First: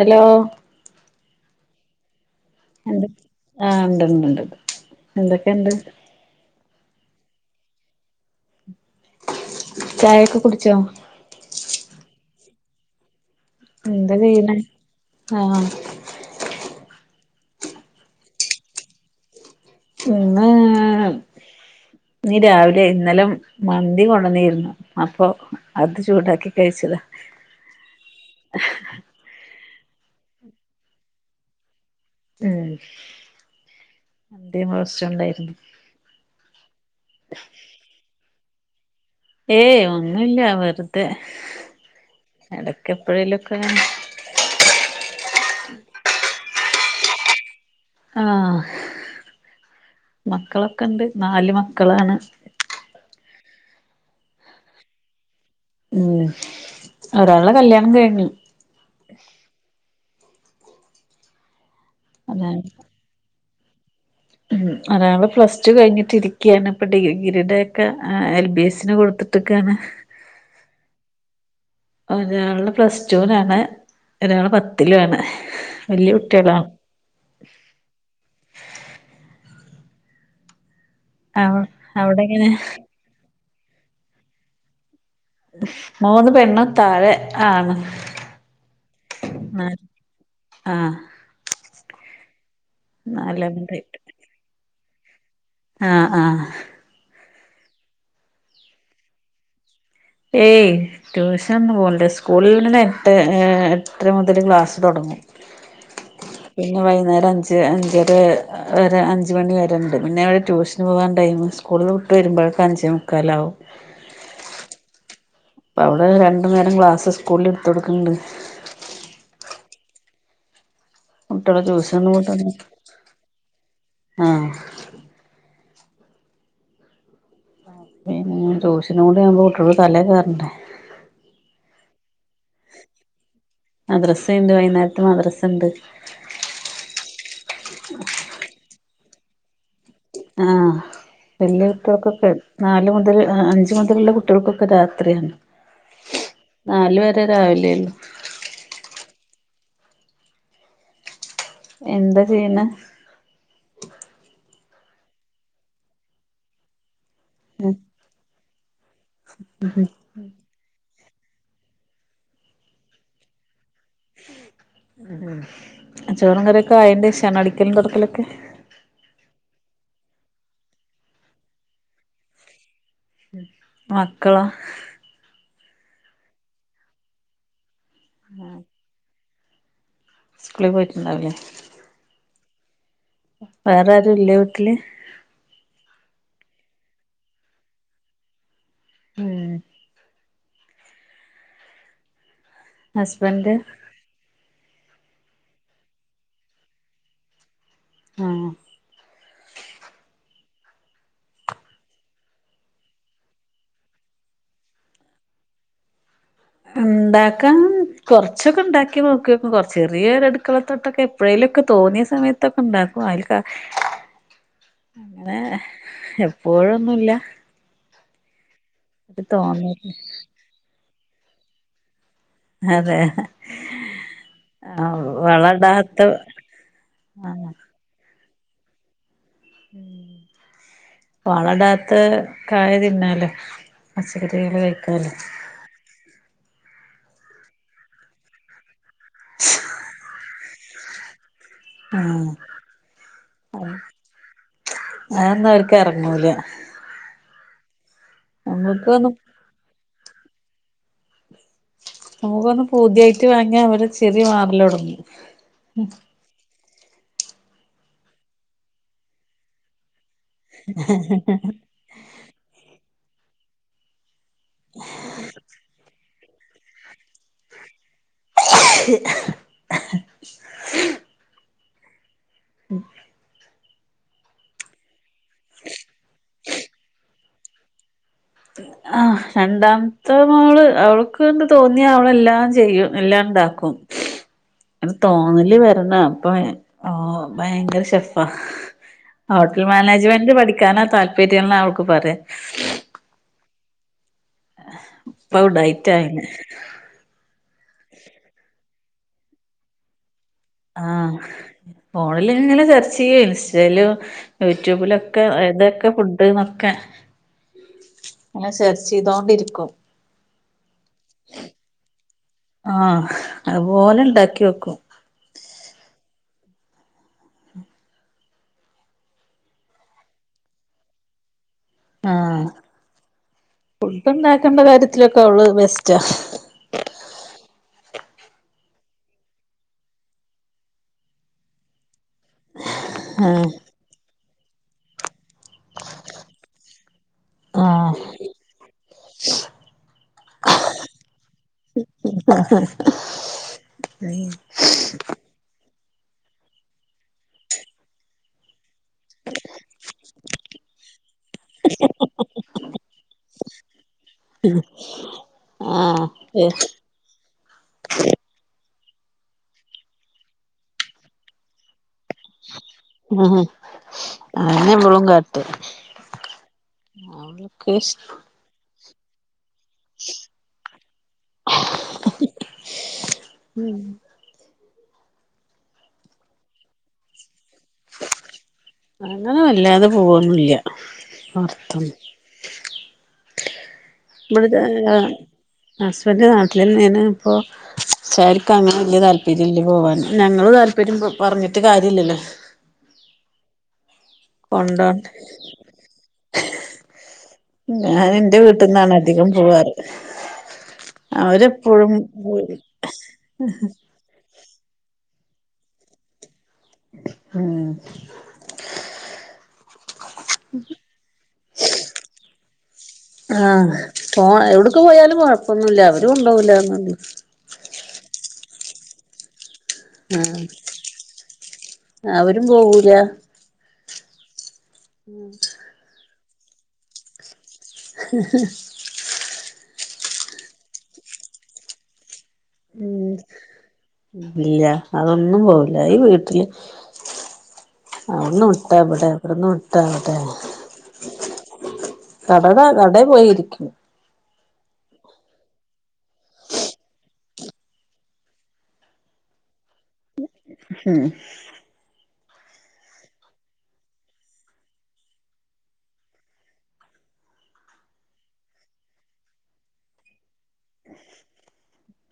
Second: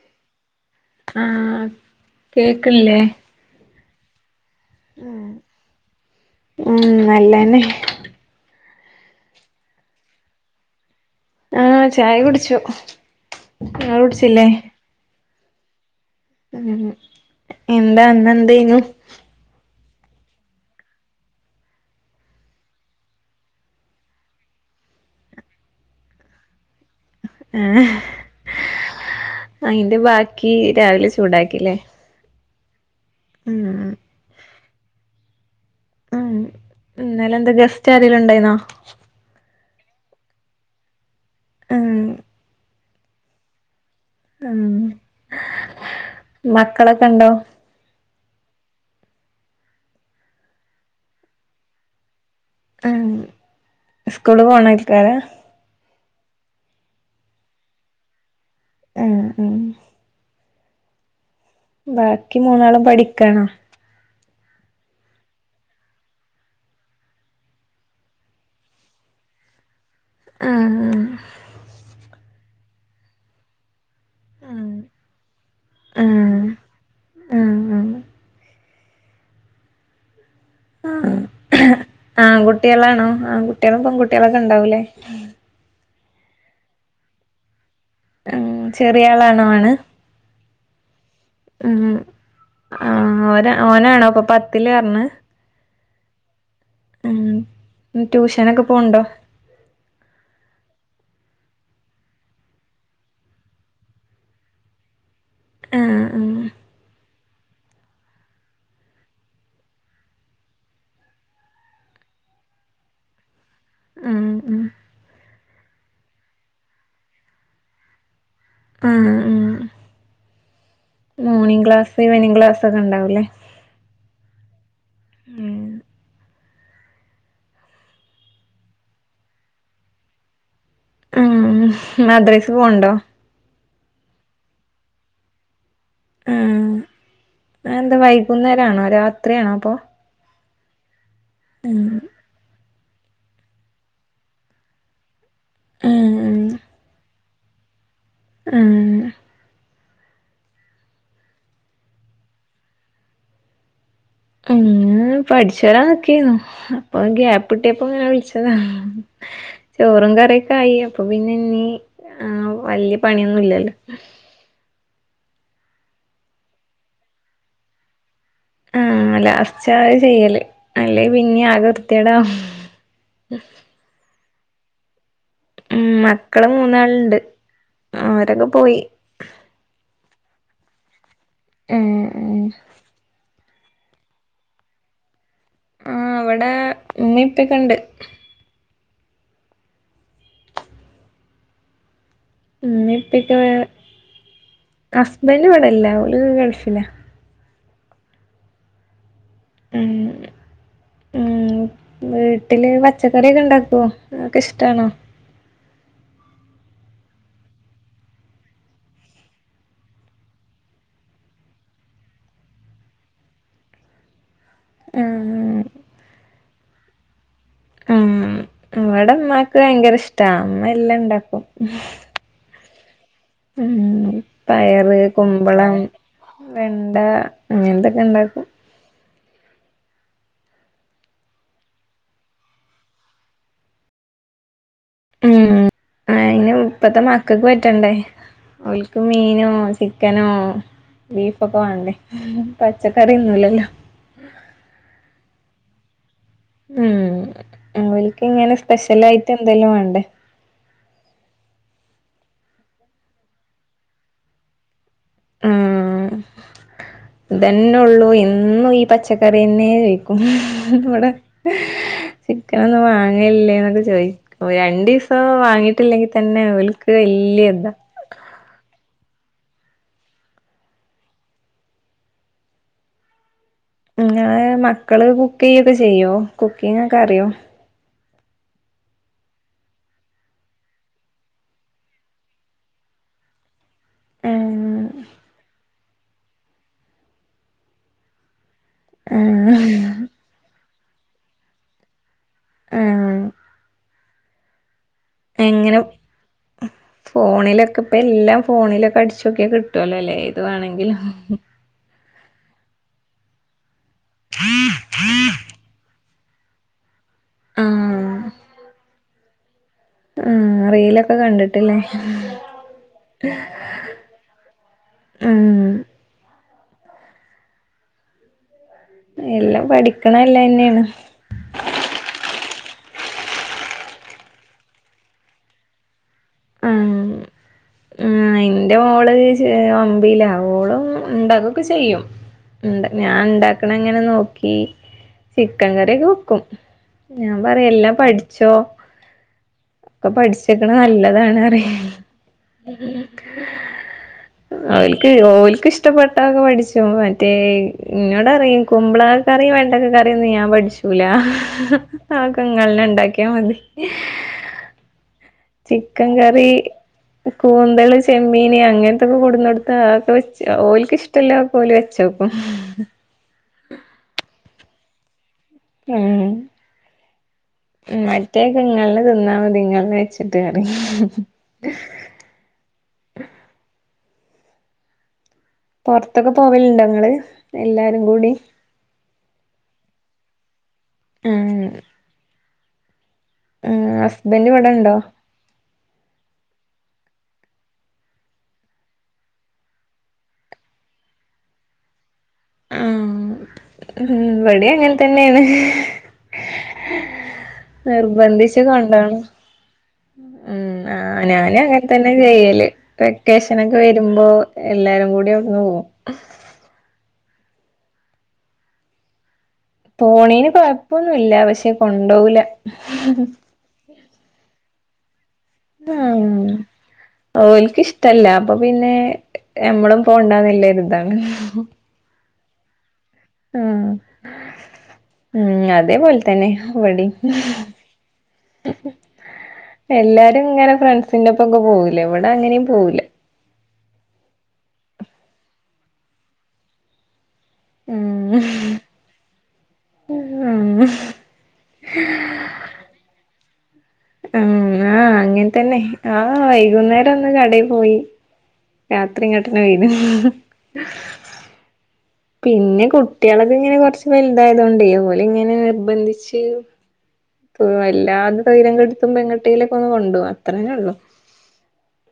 Hello ആഹ് കേക്ക്ണില്ലേ ആ ഇണ്ടണ്ട്ണ്ട് ആഹ് എന്തൊക്കണ്ട്? ഉം നല്ലന്നെ. ചായൊക്കെ കുടിച്ചോ? ആ ചായ കുടിച്ചു. ഇങ്ങള് എന്താ കുടിച്ചില്ലേ കെയ്യണേ ആ? ഉം എന്താ ന്ന എന്തനു? ഇന്ന് നീ രാവിലെ ഇന്നലെ മന്തി കൊണ്ടന്നീരുന്നു. അപ്പൊ അത് ചൂടാക്കി കഴിച്ചതാ. ആ അയ്ന്റെ ബാക്കി രാവിലെ ചൂടാക്കില്ലേ? ഉം മ് യും പ്രശം ണ്ടായി ഇന്നലന്താ ഗസ്റ്റ് ആരിലണ്ടായിന്നോ? ഏയ് ഒന്നുല്ല വെറുതെ ഉം ഇടക്ക എപ്പഴേലൊക്കെങ്ങനെ. ഉം മക്കളൊക്കെ ഉണ്ടോ? ആ മക്കളൊക്കെ ഇണ്ട് നാല് മക്കളാണ്. ആ സ്കൂള് പോണായിക്കാര ഉം ഒരാള കല്ല്യാണം കയ്ഞ്. ഏ ഉം ബാക്കി അതാണ് മൂന്നാളും പഠിക്കണ? ഉം അതാവൾ പ്ലസ് ടു കഴിഞ്ഞിട്ടിരിക്കണ് ഇപ്പൊ ഡിഗ്രീഡ ഒക്കെ എൽ ബി എസ്സിന് കൊടുത്തി ക്കാണ് ആ ആ ഒരാൾ പ്ലസ് ടുലാണ് ഒരാള് ആഹ് പത്തിലും ആണ് വലിയ ആഹ് കുട്ടികളാ ആഹ് ആഹ് അവ അവിടെ ആ എങ്ങനെ ആൺകുട്ടികളാണോ ആൺകുട്ടികളും പെൺകുട്ടികളൊക്കെ ഉണ്ടാവൂലേ? മൂന്ന് പെണ്ണ താഴെ ആണ്. ഉ ചെറിയളാണോ ആണ്? ആഹ് ഉ ആ ഓന നാലാമതായിട്ട് ഓനാണോപ്പൊ പത്തില് പറഞ്ഞ? ആ ആഹ് ഉ ട്യൂഷനൊക്കെ പോണ്ടോ? ഏയ് ട്യൂഷൻന്ന് പോണ്ട് സ്കൂൾ ഇന്നന്നെ എട്ട് എട്ടര മുതൽ ക്ലാസ്സ് തുടങ്ങും. ആഹ് ആഹ് പിന്നെ വൈകുന്നേരം അഞ്ച് അഞ്ചര ഒ അഞ്ച് മണി വരണ്ട് പിന്നെ അതവരെ ട്യൂഷന് പോകാൻ ഇണ്ടായ്ന് സ്കൂളിൽ വിട്ട് വരുമ്പോഴക്കെ അഞ്ചേ മുക്കാല ആകും. ഉ അപ്പ അവിടെ രണ്ടു നേരം ക്ലാസ് സ്കൂളിൽ എടുത്ത് കൊടുക്കുന്നുണ്ട് ആ ഉ കുട്ടികളെ മോർണിംഗ ക്ലാസ് ട്യൂഷന് ഈവനിങ് ക്ലാസ് ഒക്കെ ഉണ്ടാവൂല്ലേ? ആഹ ഉം പിന്നെ ട്യൂഷനു കുടിയ്ക്കുമ്പോട്ട് തലേ കയറണ്ടണ്ട്. അ മദ്രൈസ് പോണ്ടോ. മദ്രസ ഉണ്ട് വൈന്നാരത്ത് മദ്രസ ഉണ്ട്. ആ അതെന്താ വൈകുന്നേര ആണോ രാത്രിയാണോ അപ്പൊ? ആ വല്യ ഉം വീട്ടികർക്കൊക്കെ നാല് മുതൽ അഞ്ച മുതലുള്ള കുട്ടികൾക്കൊക്കെ രാത്രിയാണ്. ഉം ഉം നല് വരെ രാവിലെയല്ലോ. ആഹ എന്താ ചെയ്യന്ന പഠിച്ചു വരാ നോക്കിു അപ്പൊ ഗ്യാപ്പ് ഇിട്ടിയപ്പോ എങ്ങന വിളിച്ചതാ. ചോറും കറിയൊക്കെ ആയി അപ്പൊ പിന്നെ ഇീ ആ വലിയ പണിയൊന്നുംല്ലല്ലോ. അച്ചോറും കറൊക്കെ ആയിന്റെറെ ക്ഷണ അടിക്കലും കറക്കലൊക്കെ. ഉം ലാസ്റ്റാ ആത് ചെയ്യല് അല്ലെ പിന്നെ ആകെ വൃത്തികേടാവും മക്കളാ ഉം മക്കള് മൂന്നാളുണ്ട് അവരൊക്കെ പോയി സ്കൂളി പോയിട്ടുണ്ടാവൂല്ലേ ഏഹ് ഏഹ് വേറെ ആരു ഇല്ലേ വീട്ടില് ആഹ് ഇവിടെ ഇന്ന് ഉമ്മേപ്പക്കണ്ട് ഉം ഉമ്മപ്പെക്കെ ഹസ്ബൻഡ് ഹസ്ബൻഡ് ഇവിടെല്ല ഓല് ഗൾഫിലാ ആഹ് ഉം ഉം വീട്ടില് പച്ചക്കറിയൊക്കെ ഇണ്ടാക്കുവോ അതൊക്കെ ഇഷ്ട്ടാണോ ഇണ്ടാക്കാൻ കൊറച്ചൊക്കെ ഇണ്ടാക്കി നോക്കി നോക്കും ചെറിയൊരു അടുക്കള തോട്ടൊക്കെ എപ് എപ്പഴേയിലൊക്കെ തോന്നിയ സമയത്തൊക്കെ ഇണ്ടാക്കും അയിൽക്കാ അങ്ങനെ ആഹ് എപ്പോഴൊന്നുല്ല ഉം ഇവടെ ഉമ്മാക്ക് തോന്നല് ഭയങ്കര ഇഷ്ട്ടാ ഉമ്മ എല്ലാം ഇണ്ടാക്കും അതേ ഉം പയറ്, കുമ്പളം വളടാത്ത വെണ്ട ആ അങ്ങനെത്തെക്കെ ഇണ്ടാക്കും വള ഇടാത്ത കായ തിന്നാലോ പച്ചക്കറികള് കഴിക്കാലോ ഉം അയിന് ഇപ്പത്തെ മക്കക്ക് പറ്റണ്ടേ ഓലിക്ക് മീനോ ചിക്ക് ചിക്കനോ ബീഫൊക്കെ വേണ്ടേ ആ പച്ചക്കറി തിന്നുല്ലല്ലോ അതൊന്നും ഓര്ക്ക് എറങ്ങൂല ഉം ഓലിക്ക് ഇങ്ങനെ സ്പെഷ്യൽ നമ്മുക്കൊന്നും ആയിട്ട് എന്തെലും വേണ്ടേ നമുക്കൊന്ന് പൂതിയായിട്ട് വാങ്ങിയാ അവരെ ചിറി മാറല് തൊടങ്ങും ആഹ് ഇതന്നെ ഒള്ളൂ എന്നും ഈ പച്ചക്കറിയെന്നെ ചോയി ഉം ഇവടെ ചിക്കനൊന്നും വാങ്ങലില്ലേന്നൊക്കെ ചോയി രണ്ടീസം വാങ്ങിയിട്ടില്ലെങ്കി തന്നെ ഓലിക്ക് വല്യ ഇതാ ഉം ഞാൻ മക്കള് കുക്ക് ചെയ്യൊക്കെ ചെയ്യും കുക്കിംഗൊക്കെ അറിയും ആഹ് രണ്ടാമത്തെ മോള് അവൾക്ക്ണ്ട് തോന്നി അവളെല്ലാം ചെയ്യും എല്ലാം ഇണ്ടാക്കും ഏഹ് അയിന് തോന്നല് വരണം അപ്പൊ ഓഹ് ഭയങ്കര ഷെഫാ ആഹ് ഹോട്ടൽ മാനേജ്മെന്റ് പഠിക്കാനാ താല്പര്യന്നാ ഓൾക്ക് പറയാ ഇപ്പ എങ്ങിനും ഉടായിട്ടാ അയിന് ഫോണിലൊക്കെ ഇപ്പ എല്ലാം ഫോണിലൊക്കെ അടിച്ചോക്കിയാ കിട്ടുവല്ലോ ലെ ഏത് വാണങ്കിലും ഫോണിൽ ഇങ്ങനെ സെർച്ചെയ്യേ ഇൻസ്റ്റയിലും യൂട്യൂബിലൊക്കെ ഏതൊക്കെ ഫുഡ് ണ്ട്ന്നൊക്കെ ആഹ് ഇങ്ങനെ സെർച്ചേയിതോണ്ടിരിക്കും ഉം റീലൊക്ക് കണ്ട്ട്ട്ല്ലേ ആഹ് അതുപോലെ ഇണ്ടാക്കി വെക്കും ഉം എല്ലാം പഠിക്കണെ നല്ലെന്നെയാണ് ആഹ് ഫുഡ് ഇണ്ടാക്കേണ്ട കാര്യത്തിലൊക്കെ അവള് ബെസ്റ്റാ [inaudible] ഉം ന്റെ മോള് ചെ ഒമ്പിയിലാ ഓളും ഇണ്ടാക്കുവൊക്കെ ചെയ്യും [inaudible] ഇണ്ടാ ഞാൻ ആഹ് ഇണ്ടാക്കണങ്ങനെ നോക്കി ചിക്കൻ കറിയൊക്കെ വെക്കും ഞാൻ പറയും എല്ലാം ആഹ് പഠിച്ചോ ഒക്കെ പഠിച്ച് വെക്കണെ നല്ലതാണ് പറിയും [inaudible] അവിൽക് ഓൽക്കിഷ്ടപ്പെട്ടൊക്കെ പഠിചോ മറ്റേ ഇങ്ങട് അറിയിക്കുമ്പള് കറി വേണ്ടക്ക കറിയൊന്നും ഞാൻ പഠിച്ചൂല ആൾക്കെങ്ങന്നെലും ഒണ്ടാക്കിയാ മതി [unintelligible] ആഹ് ചിക്കൻ കറി കൂന്തള് ചെമ്മീന് അങ്ങനത്തൊക്കെ കൂടുന്നടുത്ത് ആക്ക് ഒച് ഓലക്ക് ഇഷ് ട്ടല്ലക്കൊല് ഒച്ച വെക്കും ഉം അങ്ങനെബളും കാട്ട ഏഹ് നികേഷ് മറ്റേക്കെ ഇങ്ങള് തിന്നാ മതി ഇങ്ങള് വെച്ചിട്ട് കറി ഉം പൊറത്തൊക്കെ പോവലണ്ടൊ ങ്ങള് എല്ലാരും കൂടി ഞങ്ങളും അല്ലാതെ പോവൊന്നുവില്ല ഉം പൊറത്തും ഉം ഹസ്ബൻഡ് ഇവിടെണ്ടോ [unintelligible] ഹസ്ബൻഡ് നാട്ടിലില്ലേനു ഇപ്പൊ ച്ചെരിക്ക അങ്ങനെ വല്ല്യ താല്പര്യല്ല പോവാൻ ഞങ്ങള് താല്പര്യം പ പറഞ്ഞിട്ട് കാര്യല്ലല്ലോ ആം ഉം ഇവടേം കൊണ്ടോണ്ടെ അങ്ങനതന്നെയാണ് ഞാൻ എന്റെ നിർബന്ധിച്ച് വീട്ടിന്നാണ് കൊണ്ടാണം അധികം പോവാറ് ഉം ഉം ആ ഞാനും അങ്ങനെ അവരെപ്പോഴും തന്നായാ ചെയ്യല് വെക്കേഷനൊക്കെ വരൂ രുമ്പോ എല്ലാരും കൂടി ആവിടുന്ന് പോകും ഉം പൊണേന് കൊഴപ്പവൊന്നുവില്ല പക്ഷെ കൊണ്ടവുല ആഹ പോ എവിടക്ക് പോയാലും കൊഴപ്പൊന്നുല്ല അവര് കൊണ്ടോവുലാന്നൊള്ളു ഓലക്കിഷ്ടല്ല അപ്പൊ പിന്നെ നമ്മളും ആഹ് പോണ്ടന്നല്ലരിതാണ് അവരും പോവൂല്ല ഉം ഉം അതേപോലെ തന്നെ വടിം [inaudible] എല്ലാരും ഇങ്ങനെ ഫ്രണ്ട്സിന്റൊപ്പക്കെ പോവുല്ലെ ഇവിടെ അങ്ങനേം പോവുല്ല ഉം ഇല്ല അതൊന്നും പോവുല്ല ഈ വീട്ടില് ഉം ആവിടുന്ന് വിട്ടാ ഇബടെ ഇവിടന്ന് വിട്ടാ അവടെ ഉം കടക കടെ പോയിരിക്കും ഉം ആ അങ്ങനെ തന്നെ ആ വൈകുന്നേരവൊന്ന് കടെ പോയി രാത്രിയിങ്ങട്ടനെ വെരും ഉം പിന്നെ കുട്ടികളൊക്കിങ്ങനെ കൊറച്ച് വെലു തായതോണ്ടെ ഓലിങ്ങനെ നിർബന്ധിച്ച് ഇപ്പൊ വല്ലാണ്ട് സ്വര്യം കെടുത്തുമ്പൊ എങ്ങട്ടേലുവോക്കെയൊന്ന് കൊണ്ടോവും അത്രേയൊള്ളു.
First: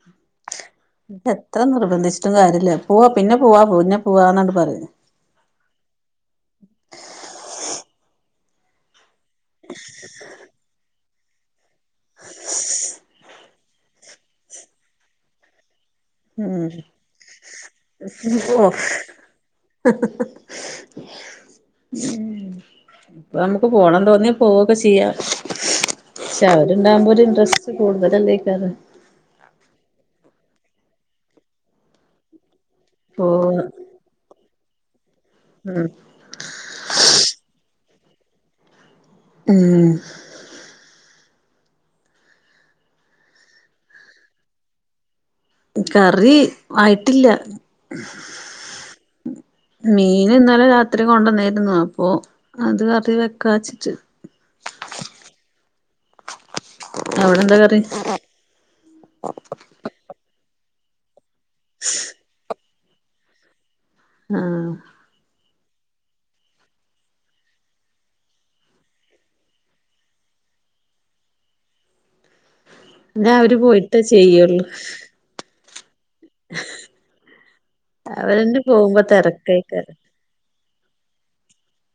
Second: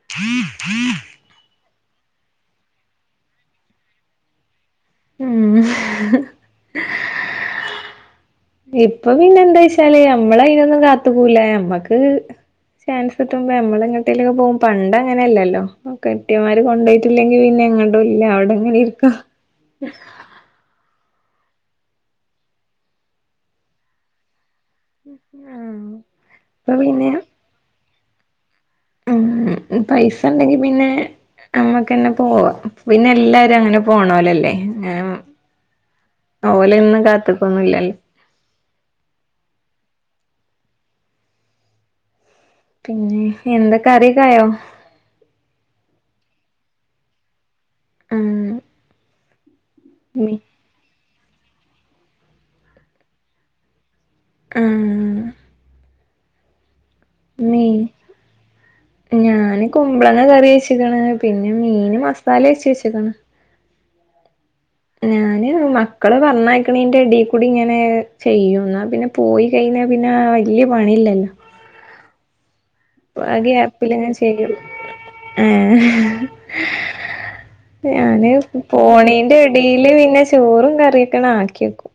[inaudible] ട്ട് എത്ര നിർബന്ധിച്ചിട്ടും കാര്യല്ല പോവാ പിന്നെ പോവാ പിന്നെ പോവാന്നണ്ട് പറയുന്നെ. ഉം [inaudible] ഇപ്പൊ പിന്നെ എന്തായ്ച്ചാല് നമ്മളയിനൊന്നും കാത്തുക്കൂല ഞമ്മക്ക് ചാൻസ് കിട്ടുമ്പോ നമ്മളെട്ടേലുകെപോവും പണ്ടങ്ങനെയല്ലല്ലോ കെട്ടിയോൻമാര് ഉം കൊണ്ടോയിട്ടില്ലെങ്കി പിന്നെ എങ്ങട്ടുവില്ല അവടങ്ങനെ ഇരിക്ക ഉം ഇപ്പനമുക്ക് പോണന്ന്‌ തോന്നിയാ പോവൊക്കെ ചെയ്യാ പക്ഷെ ഇപ്പൊ പിന്നെ അവരുണ്ടകുമ്പോ ഒരു ഇന്റ്രസ്റ്റ് കൂടുതലല്ലേക്കാരം. ഉം പൈസണ്ടെങ്കി പിന്നെ നമ്മക്കന്നെ പോവാം പിന്നെ എല്ലാരും പോവാ അങ്ങനെ പോണോലല്ലേ ആം ഉം ഓലെന്നും കാത്തുക്കൊന്നുല്ലല്ലോ ഉം പിന്നെ എന്താ കറിക്കായോ? കറി ആയിട്ടില്ല ഉം മീന് മി ഇന്നലരാ രാത്രി കൊണ്ടന്നീര്ന്നു അപ്പോ അത് കറി വെക്കാച്ചിട്ട് ഉം അവിടെ എന്താ മീ കറി ഞാന് കുമ്പളങ്ങ കറി വെച്ക്ണ് പിന്നെ മീന് മസാല തേച്ചെച്ച്ക്ണ്. ആഹ് ഞാന് മക്കളെ പറഞ്ഞയക്കണീന്റെ എടീ കൂടെങ്ങനെ ചെയ്യും എന്നാ പിന്നെ പോയി കഴിഞ്ഞ പിന്നെ ആ വല്യ പണില്ലല്ലോ? ഞാൻ ആഹ് അവര് പോയിട്ടേ ഗ്യാപ്പിലിങ്ങനെ ചെയ്യും ചെയ്യുള്ളൂ ഏഹ് ഞാന് അവരന്നെ പോകുമ്പോ പോണീന്റെടീല് തിരക്കായിക്കാരം പിന്നെ ചോറും കറിയൊക്കെ ണ ആക്കിക്കും.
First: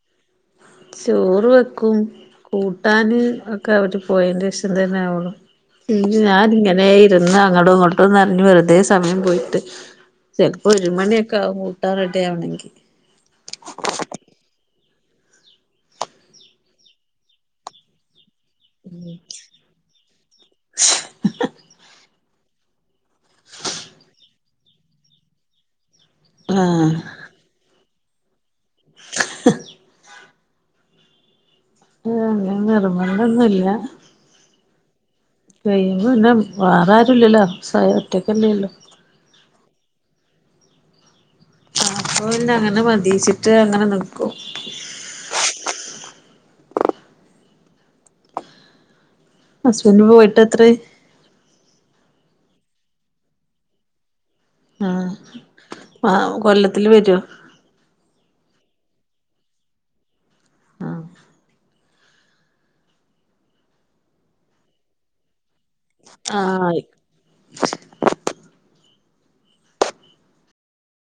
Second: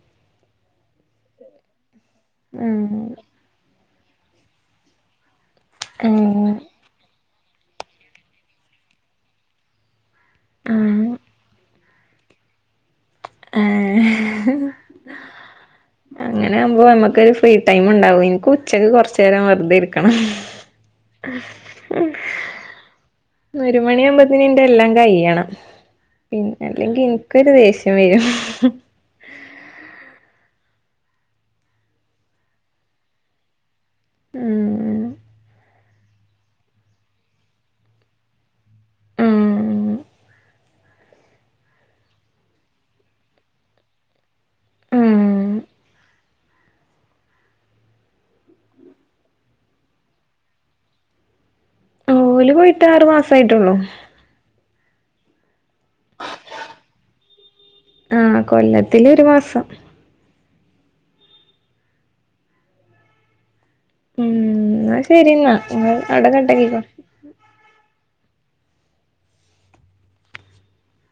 ചോറ് വെക്കും ഉം കൂട്ടാന് ഒക്കെ അവര് പോയന്റെഷം തന്നെ ആവോളളു. ഉം ഞാനിങ്ങനെ ഇരുന്ന് അങ്ട്ടും ഇങ്ട്ടുന്ന് പറഞ് വെറുതെ സമയം പോയിട്ട് ചെലപ്പോ ഒരു ഉം മണിയൊക്കെയാവും കൂട്ടാൻ റടിയാവണെങ്കി അങ്ങനെയാവുമ്പോ നമുക്കൊരു ഫ്രീ ടൈം ണ്ടാവും ൻക് ഉ ഉച്ചക്ക് കൊറച്ചേരം വെറുതെ ഇരിക്കണം ഒരു മണിയാുമ്പത്തിന് ഇന്റെ എല്ലാം കഴിയണം പിന്ന ആഹ് അല്ലെങ്കി എനിക്കൊരു ദേഷ്യം വരും. [inaudible] അങ്ങനെ നിർബന്ധംന്നുല്ല. ഉം [unintelligible] പിന്നെ വേറെ ആാരുംല്ലല്ലോ സ്വ ഒറ്റക്കല്ലേള്ളൂ ഉം ആഹ് അപ്പങ്ങനെ മതിച്ചിട്ട് അങ്ങനെ നിക്കും ഉം ഹസ്ബന്റ് പോയിട്ട് എത്രായി? ഓല് പോയിട്ട് ആറ് മാസായിട്ടുള്ളൂ ആഹ് മാ കൊല്ലത്തിൽ വരോ ആഹ് കൊല്ലത്തില് ഒരു മാസം ആഹ് ഉം ന്ന ശരിന്നാ ങ്ങള് അവിടെ ആ ആയി കട്ടാക്കിക്കോ